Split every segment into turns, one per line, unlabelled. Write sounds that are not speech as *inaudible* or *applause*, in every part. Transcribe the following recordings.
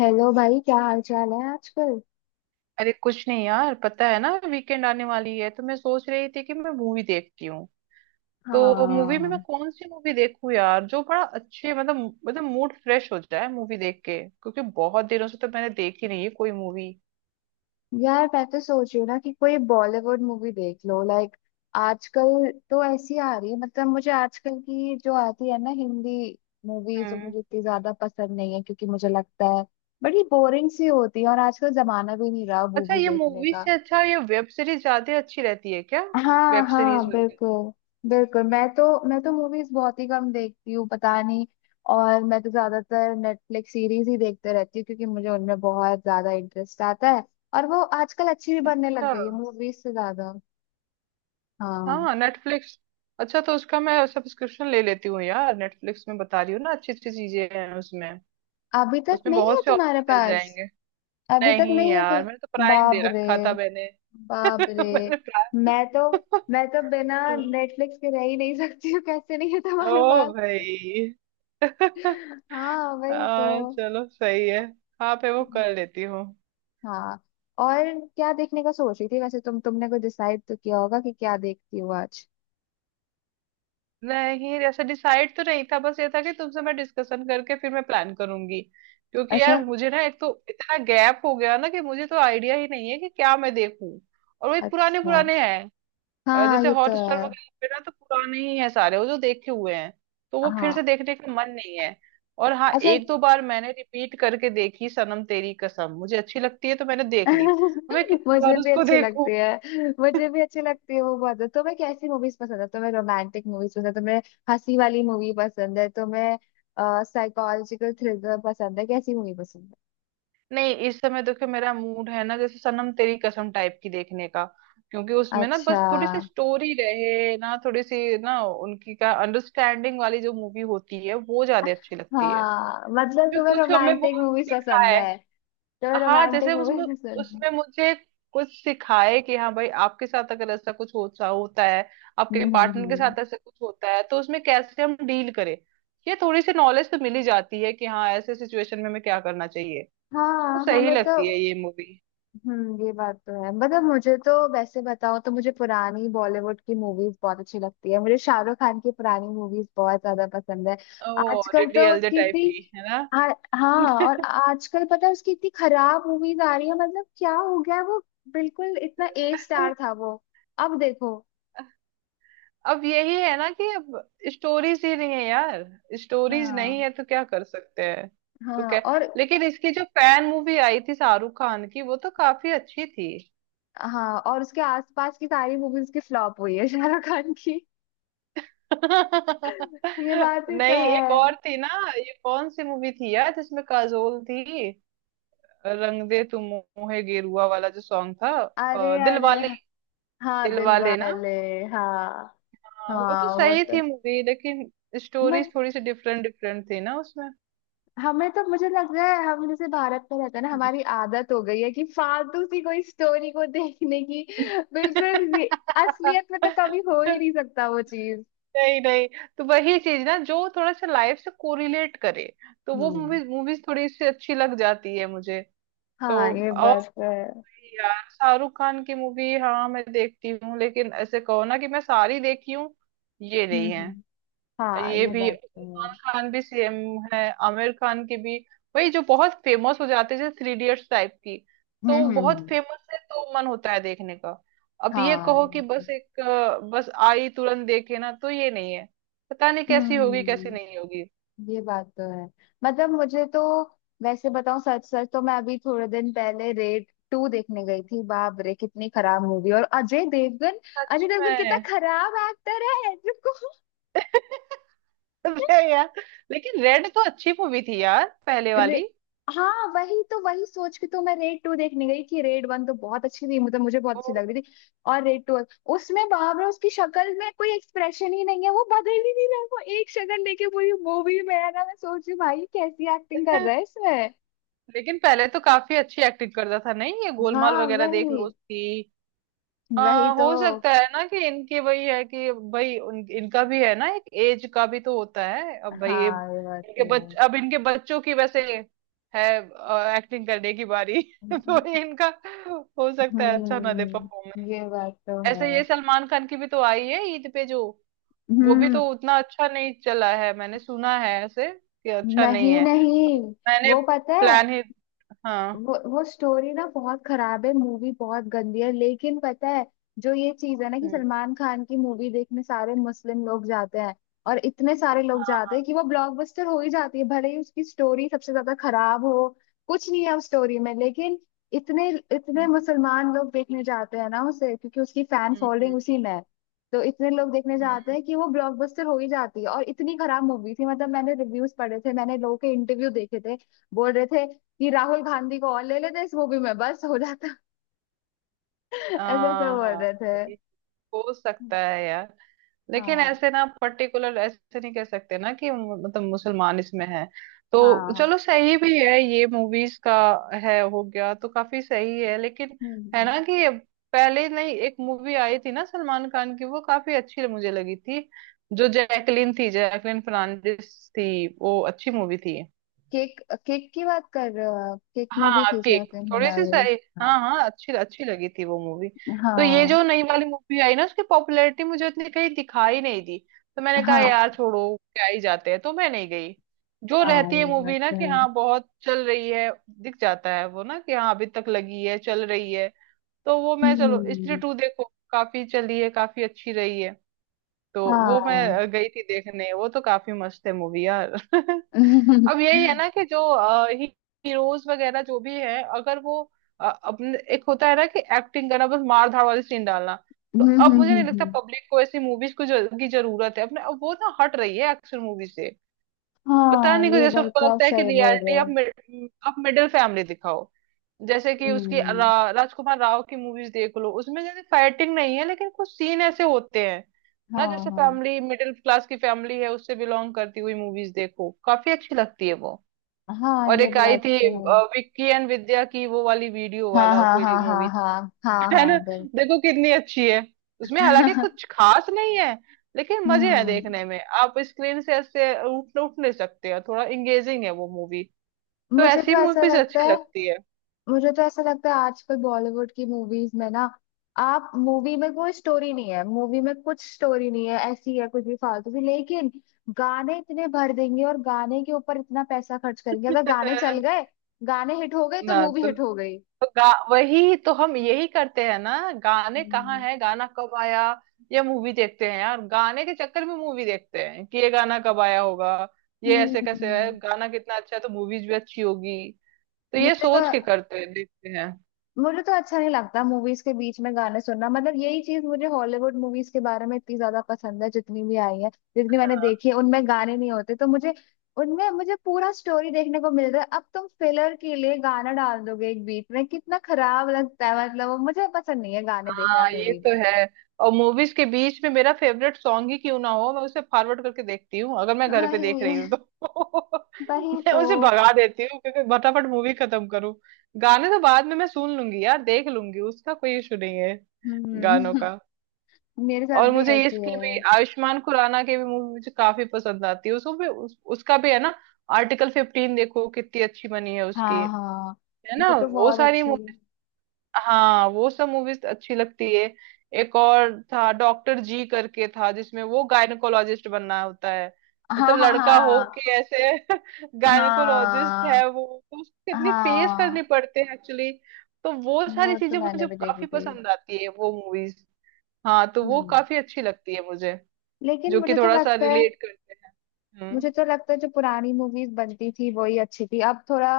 Hello भाई, क्या हाल चाल है आजकल।
अरे कुछ नहीं यार, पता है ना वीकेंड आने वाली है तो मैं सोच रही थी कि मैं मूवी देखती हूँ। तो मूवी में मैं
हाँ।
कौन सी मूवी देखूँ यार, जो बड़ा अच्छे मतलब मूड फ्रेश हो जाए मूवी देख के, क्योंकि बहुत दिनों से तो मैंने देखी नहीं है कोई मूवी।
यार, मैं तो सोच रही हूँ ना कि कोई बॉलीवुड मूवी देख लो। लाइक आजकल तो ऐसी आ रही है, मतलब मुझे आजकल की जो आती है ना हिंदी मूवीज, वो
हम्म।
मुझे इतनी ज्यादा पसंद नहीं है, क्योंकि मुझे लगता है बड़ी बोरिंग सी होती है। और आजकल जमाना भी नहीं रहा
अच्छा,
मूवी
ये
देखने
मूवी
का।
से अच्छा ये वेब सीरीज ज्यादा अच्छी रहती है क्या,
हाँ
वेब सीरीज
हाँ,
वगैरह?
बिल्कुल। बिल्कुल। मैं तो मूवीज बहुत ही कम देखती हूँ, पता नहीं। और मैं तो ज्यादातर नेटफ्लिक्स सीरीज ही देखते रहती हूँ, क्योंकि मुझे उनमें बहुत ज्यादा इंटरेस्ट आता है। और वो आजकल अच्छी भी बनने लग
अच्छा।
गई है मूवीज से ज्यादा। हाँ।
हाँ, नेटफ्लिक्स। अच्छा तो उसका मैं सब्सक्रिप्शन ले लेती हूँ यार, नेटफ्लिक्स में बता रही हूँ ना अच्छी अच्छी चीजें हैं उसमें।
अभी तक
उसमें
नहीं है
बहुत से
तुम्हारे
ऑप्शन मिल
पास?
जाएंगे।
अभी तक
नहीं
नहीं है
यार, मैंने तो
तो?
प्राइम
बाप
दे
रे।
रखा था मैंने। *laughs*
बाप रे।
मैंने
मैं तो
प्राइम।
मैं तो बिना नेटफ्लिक्स के रह ही नहीं सकती हूँ। कैसे नहीं है
ओ
तुम्हारे पास?
भाई। *laughs*
हाँ, वही तो।
हाँ चलो सही है। हाँ पे वो कर लेती हूँ।
हाँ। और क्या देखने का सोच रही थी वैसे तुमने कुछ डिसाइड तो किया होगा कि क्या देखती हो आज।
नहीं, ऐसा डिसाइड तो नहीं था, बस ये था कि तुमसे मैं डिस्कशन करके फिर मैं प्लान करूंगी। क्योंकि यार
अच्छा।
मुझे ना एक तो इतना गैप हो गया ना कि मुझे तो आइडिया ही नहीं है कि क्या मैं देखूं। और वो एक पुराने
अच्छा।
पुराने हैं।
हाँ,
जैसे
ये तो है।
हॉटस्टार वगैरह पे ना तो पुराने ही है सारे, वो जो देखे हुए हैं तो वो फिर से
हाँ।
देखने का मन नहीं है। और हाँ,
अच्छा।
एक दो बार मैंने रिपीट करके देखी सनम तेरी कसम। मुझे अच्छी लगती है तो मैंने देख ली, अब मैं
*laughs*
कितनी
मुझे
बार
भी
उसको
अच्छे
देखूं।
लगती है, मुझे भी अच्छी लगती है वो बहुत। तुम्हें कैसी मूवीज पसंद है? तुम्हें रोमांटिक मूवीज पसंद है? तुम्हें हंसी वाली मूवी पसंद है? तुम्हें साइकोलॉजिकल थ्रिलर पसंद है? कैसी मूवी पसंद
नहीं, इस समय देखो मेरा मूड है ना, जैसे सनम तेरी कसम टाइप की देखने का। क्योंकि
है?
उसमें ना
अच्छा।
बस थोड़ी सी स्टोरी रहे ना, थोड़ी सी ना उनकी का अंडरस्टैंडिंग वाली जो मूवी होती है वो ज्यादा अच्छी लगती है।
हाँ, मतलब
इसमें
तुम्हें
कुछ हमें वो
रोमांटिक मूवीज पसंद
सिखाए।
है? तुम्हें
हाँ, जैसे
रोमांटिक
उसमें
मूवीज पसंद है?
उसमें मुझे कुछ सिखाए कि हाँ भाई, आपके साथ अगर ऐसा कुछ होता होता है,
हम्म
आपके
हम्म
पार्टनर के
हम्म।
साथ ऐसा कुछ होता है तो उसमें कैसे हम डील करें। ये थोड़ी सी नॉलेज तो मिली जाती है कि हाँ ऐसे सिचुएशन में हमें क्या करना चाहिए। तो
हाँ,
सही
हमें तो।
लगती है ये मूवी।
हम्म, ये बात तो है। मतलब मुझे तो, वैसे बताओ तो, मुझे पुरानी बॉलीवुड की मूवीज बहुत अच्छी लगती है। मुझे शाहरुख खान की पुरानी मूवीज बहुत ज्यादा पसंद है।
ओ
आजकल
डीडी
तो
एलजे
उसकी
टाइप की
इतनी।
है ना।
आ, हाँ। और आजकल पता है उसकी इतनी खराब मूवीज आ रही है, मतलब क्या हो गया है? वो बिल्कुल इतना ए
तो
स्टार था वो। अब देखो।
अब यही है ना कि अब स्टोरीज ही नहीं है यार। स्टोरीज नहीं
हाँ
है तो क्या कर सकते हैं। तो
हाँ।
क्या,
और
लेकिन इसकी जो फैन मूवी आई थी शाहरुख खान की वो तो काफी अच्छी थी।
हाँ, और उसके आसपास की सारी मूवीज की फ्लॉप हुई है *laughs* शाहरुख खान की।
*laughs*
ये बात ही तो
नहीं एक
है।
और थी ना, ये कौन सी मूवी थी यार जिसमें काजोल थी, रंग दे तू मोहे गेरुआ वाला जो सॉन्ग था।
अरे अरे।
दिलवाले।
हाँ, दिल
दिलवाले ना।
वाले। हाँ
हाँ, वो
हाँ,
तो
वो
सही
तो।
थी मूवी, लेकिन स्टोरी
बट
थोड़ी सी डिफरेंट डिफरेंट थी ना उसमें।
हमें तो, मुझे लग रहा है, हम जैसे भारत में रहते हैं ना, हमारी आदत हो गई है कि फालतू सी कोई स्टोरी को देखने की। बिल्कुल भी
*laughs*
असलियत में तो कभी हो ही नहीं सकता वो चीज।
नहीं नहीं, तो वही चीज ना जो थोड़ा सा लाइफ से कोरिलेट करे, तो वो
हम्म।
मूवीज मूवीज थोड़ी सी अच्छी लग जाती है मुझे। तो
हाँ, ये बात तो है।
यार शाहरुख खान की मूवी हाँ मैं देखती हूँ, लेकिन ऐसे कहो ना कि मैं सारी देखी हूँ, ये
हम्म
नहीं है।
हम्म, हाँ,
ये
ये
भी
बात तो है।
सलमान खान भी सेम है। आमिर खान की भी वही, जो बहुत फेमस हो जाते हैं जैसे 3 इडियट्स टाइप की।
हम्म
तो वो
हम्म
बहुत
हम्म,
फेमस है तो मन होता है देखने का। अब ये
हाँ
कहो
ये
कि
तो-
बस एक बस आई तुरंत देखे ना, तो ये नहीं है। पता नहीं कैसी होगी कैसी
हम्म,
नहीं होगी।
ये बात तो है। मतलब मुझे तो, वैसे बताऊं, सच सच तो मैं अभी थोड़े दिन पहले रेड टू देखने गई थी। बाप रे, कितनी खराब मूवी। और अजय देवगन,
सच
अजय देवगन कितना
में?
खराब एक्टर है, *laughs* जिसको।
*laughs* अरे यार, लेकिन रेड तो अच्छी मूवी थी यार पहले वाली।
रे... हाँ, वही तो। वही सोच के तो मैं रेड टू देखने गई, कि रेड वन तो बहुत अच्छी थी, मतलब मुझे बहुत
ओ,
अच्छी लग रही थी। और रेड टू, उसमें बाप रे, उसकी शक्ल में कोई एक्सप्रेशन ही नहीं है, वो बदल ही नहीं रहा है। वो एक शक्ल लेके पूरी मूवी में है ना, मैं सोच रही हूँ, भाई कैसी एक्टिंग कर रहा है इसमें।
लेकिन पहले तो काफी अच्छी एक्टिंग करता था, नहीं ये गोलमाल
हाँ,
वगैरह देख लो
वही।
उसकी।
वही तो।
हो सकता है ना कि इनके वही है कि भाई इनका भी है ना एक एज का भी तो होता है। अब भाई ये
हाँ, ये बात
इनके
भी है।
बच अब इनके बच्चों की वैसे है एक्टिंग करने की बारी। *laughs* तो इनका हो सकता है अच्छा ना दे
हम्म,
परफॉर्मेंस।
ये बात तो
ऐसे
है।
ये सलमान खान की भी तो आई है ईद पे जो, वो भी तो
हम्म।
उतना अच्छा नहीं चला है, मैंने सुना है ऐसे कि अच्छा नहीं
नहीं
है।
नहीं।
तो मैंने
वो पता है।
प्लान ही। हाँ।
वो स्टोरी ना बहुत खराब है, मूवी बहुत गंदी है, लेकिन पता है, जो ये चीज है ना, कि
हम्म
सलमान खान की मूवी देखने सारे मुस्लिम लोग जाते हैं। और इतने सारे लोग जाते हैं कि वो ब्लॉकबस्टर हो ही जाती है, भले ही उसकी स्टोरी सबसे ज्यादा खराब हो। कुछ नहीं है उस स्टोरी में, लेकिन इतने इतने
हम्म
मुसलमान लोग देखने जाते हैं ना उसे, क्योंकि उसकी फैन फॉलोइंग
हम्म
उसी में है। तो इतने लोग देखने जाते
हम्म।
हैं कि वो ब्लॉकबस्टर हो ही जाती है। और इतनी खराब मूवी थी, मतलब मैंने रिव्यूज पढ़े थे, मैंने लोगों के इंटरव्यू देखे थे, बोल रहे थे कि राहुल गांधी को और ले लेते इस मूवी में, बस हो जाता। *laughs* ऐसे ऐसे
हाँ
बोल
हाँ,
रहे थे।
ये हो सकता है यार, लेकिन
हाँ
ऐसे ना पर्टिकुलर ऐसे नहीं कह सकते ना कि मतलब मुसलमान इसमें है।
हाँ
तो
हाँ।
चलो सही भी है ये मूवीज का। है, हो गया तो काफी सही है, लेकिन है
हम्म।
ना कि पहले, नहीं एक मूवी आई थी ना सलमान खान की वो काफी अच्छी मुझे लगी थी, जो जैकलीन थी, जैकलीन फर्नांडिस थी, वो अच्छी मूवी थी।
केक। केक की बात कर रहे हो आप? केक में भी
हाँ
थी
केक
जैकलिन
थोड़ी सी
मोनालिस।
सही। हाँ
हाँ
हाँ अच्छी अच्छी लगी थी वो मूवी। तो ये
हाँ
जो नई वाली मूवी आई ना, उसकी पॉपुलैरिटी मुझे इतनी कहीं दिखाई नहीं दी। तो मैंने कहा
हाँ
यार छोड़ो, क्या ही जाते हैं, तो मैं नहीं गई। जो
हाँ,
रहती है
ये बात
मूवी ना
तो
कि
है।
हाँ बहुत चल रही है, दिख जाता है वो ना कि हाँ अभी तक लगी है चल रही है। तो वो मैं, चलो स्त्री
हम्म।
टू देखो, काफी चली है काफी अच्छी रही है, तो वो
हाँ।
मैं गई थी देखने। वो तो काफी मस्त है मूवी यार। *laughs*
*laughs* हम्म,
अब यही है ना कि जो हीरोज वगैरह जो भी है अगर वो, अपने एक होता है ना कि एक्टिंग करना, बस मार धाड़ वाली सीन डालना। तो
हम्म,
अब मुझे नहीं लगता
हम्म,
पब्लिक को ऐसी मूवीज को की जरूरत है, अपने अब वो ना हट रही है एक्शन मूवी से। पता
हाँ
नहीं क्यों,
ये
जैसे
बात
उनको
तो आप
लगता है कि
सही बोल रहे
रियलिटी अब
हो।
अब मिडिल फैमिली दिखाओ। जैसे कि उसकी
हम्म।
राजकुमार राव की मूवीज देख लो, उसमें जैसे फाइटिंग नहीं है लेकिन कुछ सीन ऐसे होते हैं ना,
हाँ
जैसे
हाँ।
फैमिली, मिडिल क्लास की फैमिली है उससे बिलोंग करती हुई मूवीज देखो, काफी अच्छी लगती है वो।
हाँ,
और
ये
एक आई
बात
थी
तो है।
विक्की एंड विद्या की, वो वाली वीडियो
हाँ
वाला
हाँ
कोई
हाँ हाँ
मूवी थी।
हाँ हाँ
*laughs* है ना,
हाँ, बिल्कुल।
देखो कितनी अच्छी है। उसमें हालांकि कुछ
*laughs*
खास नहीं है, लेकिन मजे हैं
हम्म।
देखने में, आप स्क्रीन से ऐसे उठ उठ नहीं सकते हो, थोड़ा इंगेजिंग है वो मूवी। तो
मुझे तो
ऐसी
ऐसा
मूवीज
लगता
अच्छी
है,
लगती है।
मुझे तो ऐसा लगता है आजकल बॉलीवुड की मूवीज में ना, आप मूवी में कोई स्टोरी नहीं है, मूवी में कुछ स्टोरी नहीं है, ऐसी है कुछ भी फालतू की। लेकिन गाने इतने भर देंगे और गाने के ऊपर इतना पैसा खर्च करेंगे, अगर गाने चल
*laughs*
गए, गाने हिट हो गए, तो
ना
मूवी
तो
हिट हो गई।
तो गा वही तो हम यही करते हैं ना, गाने कहाँ
हम्म।
है गाना कब आया। ये मूवी देखते हैं यार, गाने के चक्कर में मूवी देखते हैं कि ये गाना कब आया होगा, ये ऐसे कैसे है,
हम्म।
गाना कितना अच्छा है तो मूवीज भी अच्छी होगी। तो ये
मुझे तो
सोच के करते हैं देखते हैं।
मुझे तो अच्छा नहीं लगता मूवीज के बीच में गाने सुनना। मतलब यही चीज मुझे हॉलीवुड मूवीज के बारे में इतनी ज्यादा पसंद है, जितनी भी आई है, जितनी मैंने देखी है, उनमें गाने नहीं होते तो मुझे, उनमें मुझे पूरा स्टोरी देखने को मिल रहा है। अब तुम फिलर के लिए गाना डाल दोगे एक बीच में, कितना खराब लगता है। मतलब वो मुझे पसंद नहीं है गाने देखना
हाँ ये
मूवी
तो
में।
है। और मूवीज के बीच में मेरा फेवरेट सॉन्ग ही क्यों ना हो, मैं उसे फॉरवर्ड करके देखती हूँ, अगर मैं घर पे देख रही हूँ
वही।
तो। *laughs*
वही
मैं
तो।
उसे भगा देती हूँ, क्योंकि फटाफट मूवी खत्म करूँ। गाने तो बाद में मैं सुन लूंगी यार, देख लूंगी, उसका कोई इशू नहीं है गानों
हम्म।
का।
*laughs* मेरे साथ
और
भी
मुझे
ऐसी
इसकी
है।
भी, आयुष्मान खुराना की भी मूवी मुझे काफी पसंद आती है, उसको भी उसका भी है ना आर्टिकल 15, देखो कितनी अच्छी बनी है उसकी।
हाँ हाँ,
है ना,
वो तो
वो
बहुत
सारी।
अच्छी।
हाँ वो सब मूवीज अच्छी लगती है। एक और था डॉक्टर जी करके था जिसमें वो गायनकोलॉजिस्ट बनना होता है,
हाँ
मतलब
हाँ
लड़का हो
हाँ
के ऐसे *laughs* गायनकोलॉजिस्ट है वो। तो उसको
हाँ
कितनी फेस करनी
हाँ।
पड़ते हैं एक्चुअली। तो वो
वो
सारी
तो
चीजें
मैंने
मुझे
भी देखी
काफी
थी।
पसंद आती है वो मूवीज। हाँ तो वो
हम्म।
काफी अच्छी लगती है मुझे,
लेकिन
जो कि
मुझे तो
थोड़ा सा
लगता है,
रिलेट करते हैं।
मुझे
हम्म।
तो लगता है जो पुरानी मूवीज बनती थी वही अच्छी थी। अब थोड़ा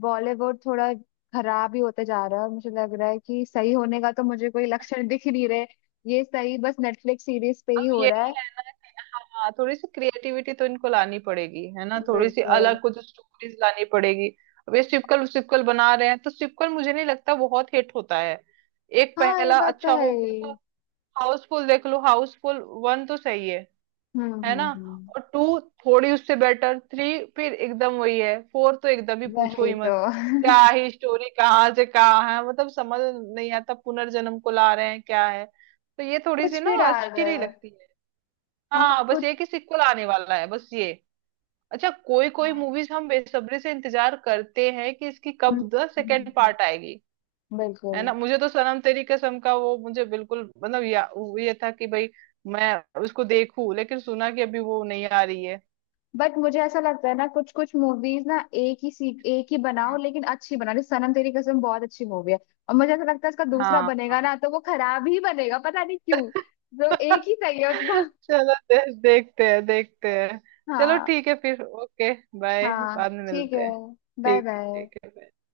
बॉलीवुड थोड़ा खराब ही होते जा रहा है, और मुझे लग रहा है कि सही होने का तो मुझे कोई लक्षण *laughs* दिख ही नहीं रहे। ये सही बस नेटफ्लिक्स सीरीज पे ही
अब
हो रहा
यही
है।
है ना कि हाँ, थोड़ी सी क्रिएटिविटी तो इनको लानी पड़ेगी है ना, थोड़ी सी
बिल्कुल।
अलग कुछ स्टोरीज लानी पड़ेगी। अब ये सिक्वल सिक्वल बना रहे हैं, तो सिक्वल मुझे नहीं लगता बहुत हिट होता है। एक
हाँ, ये
पहला
बात तो
अच्छा
है
हो गया तो,
ही।
हाउसफुल देख लो, हाउसफुल 1 तो सही है
हम्म
है
हम्म
ना,
हम्म।
और 2 थोड़ी उससे बेटर, 3 फिर एकदम वही है, 4 तो एकदम ही पूछो
वही
ही
तो।
मत। क्या
*laughs*
ही स्टोरी, कहाँ से कहाँ है, मतलब समझ नहीं आता, पुनर्जन्म को ला रहे हैं, क्या है, तो ये थोड़ी सी
कुछ
ना
भी डाल
अच्छी
रहे
नहीं
हैं।
लगती है।
हाँ,
हाँ बस
कुछ।
ये कि सिक्वल आने वाला है बस ये। अच्छा कोई कोई
हाँ।
मूवीज हम बेसब्री से इंतजार करते हैं कि इसकी
हम्म,
कब द
हम्म, हम्म,
सेकेंड पार्ट
हम्म।
आएगी। है ना,
बिल्कुल।
मुझे तो सनम तेरी कसम का वो मुझे बिल्कुल, मतलब वो ये था कि भाई मैं उसको देखूं, लेकिन सुना कि अभी वो नहीं आ रही है।
बट मुझे ऐसा लगता है ना कुछ कुछ मूवीज ना, एक ही सीख, एक ही बनाओ
हाँ
लेकिन अच्छी बनाओ, जैसे सनम तेरी कसम बहुत अच्छी मूवी है। और मुझे ऐसा लगता है इसका दूसरा
हाँ
बनेगा
हाँ।
ना तो वो खराब ही बनेगा, पता नहीं क्यों, तो एक ही
*laughs*
सही है उनका।
चलो देखते हैं देखते हैं। चलो
हाँ
ठीक है फिर, ओके, बाय,
हाँ।
बाद में
ठीक है।
मिलते हैं।
बाय
ठीक है
बाय।
ठीक है, bye।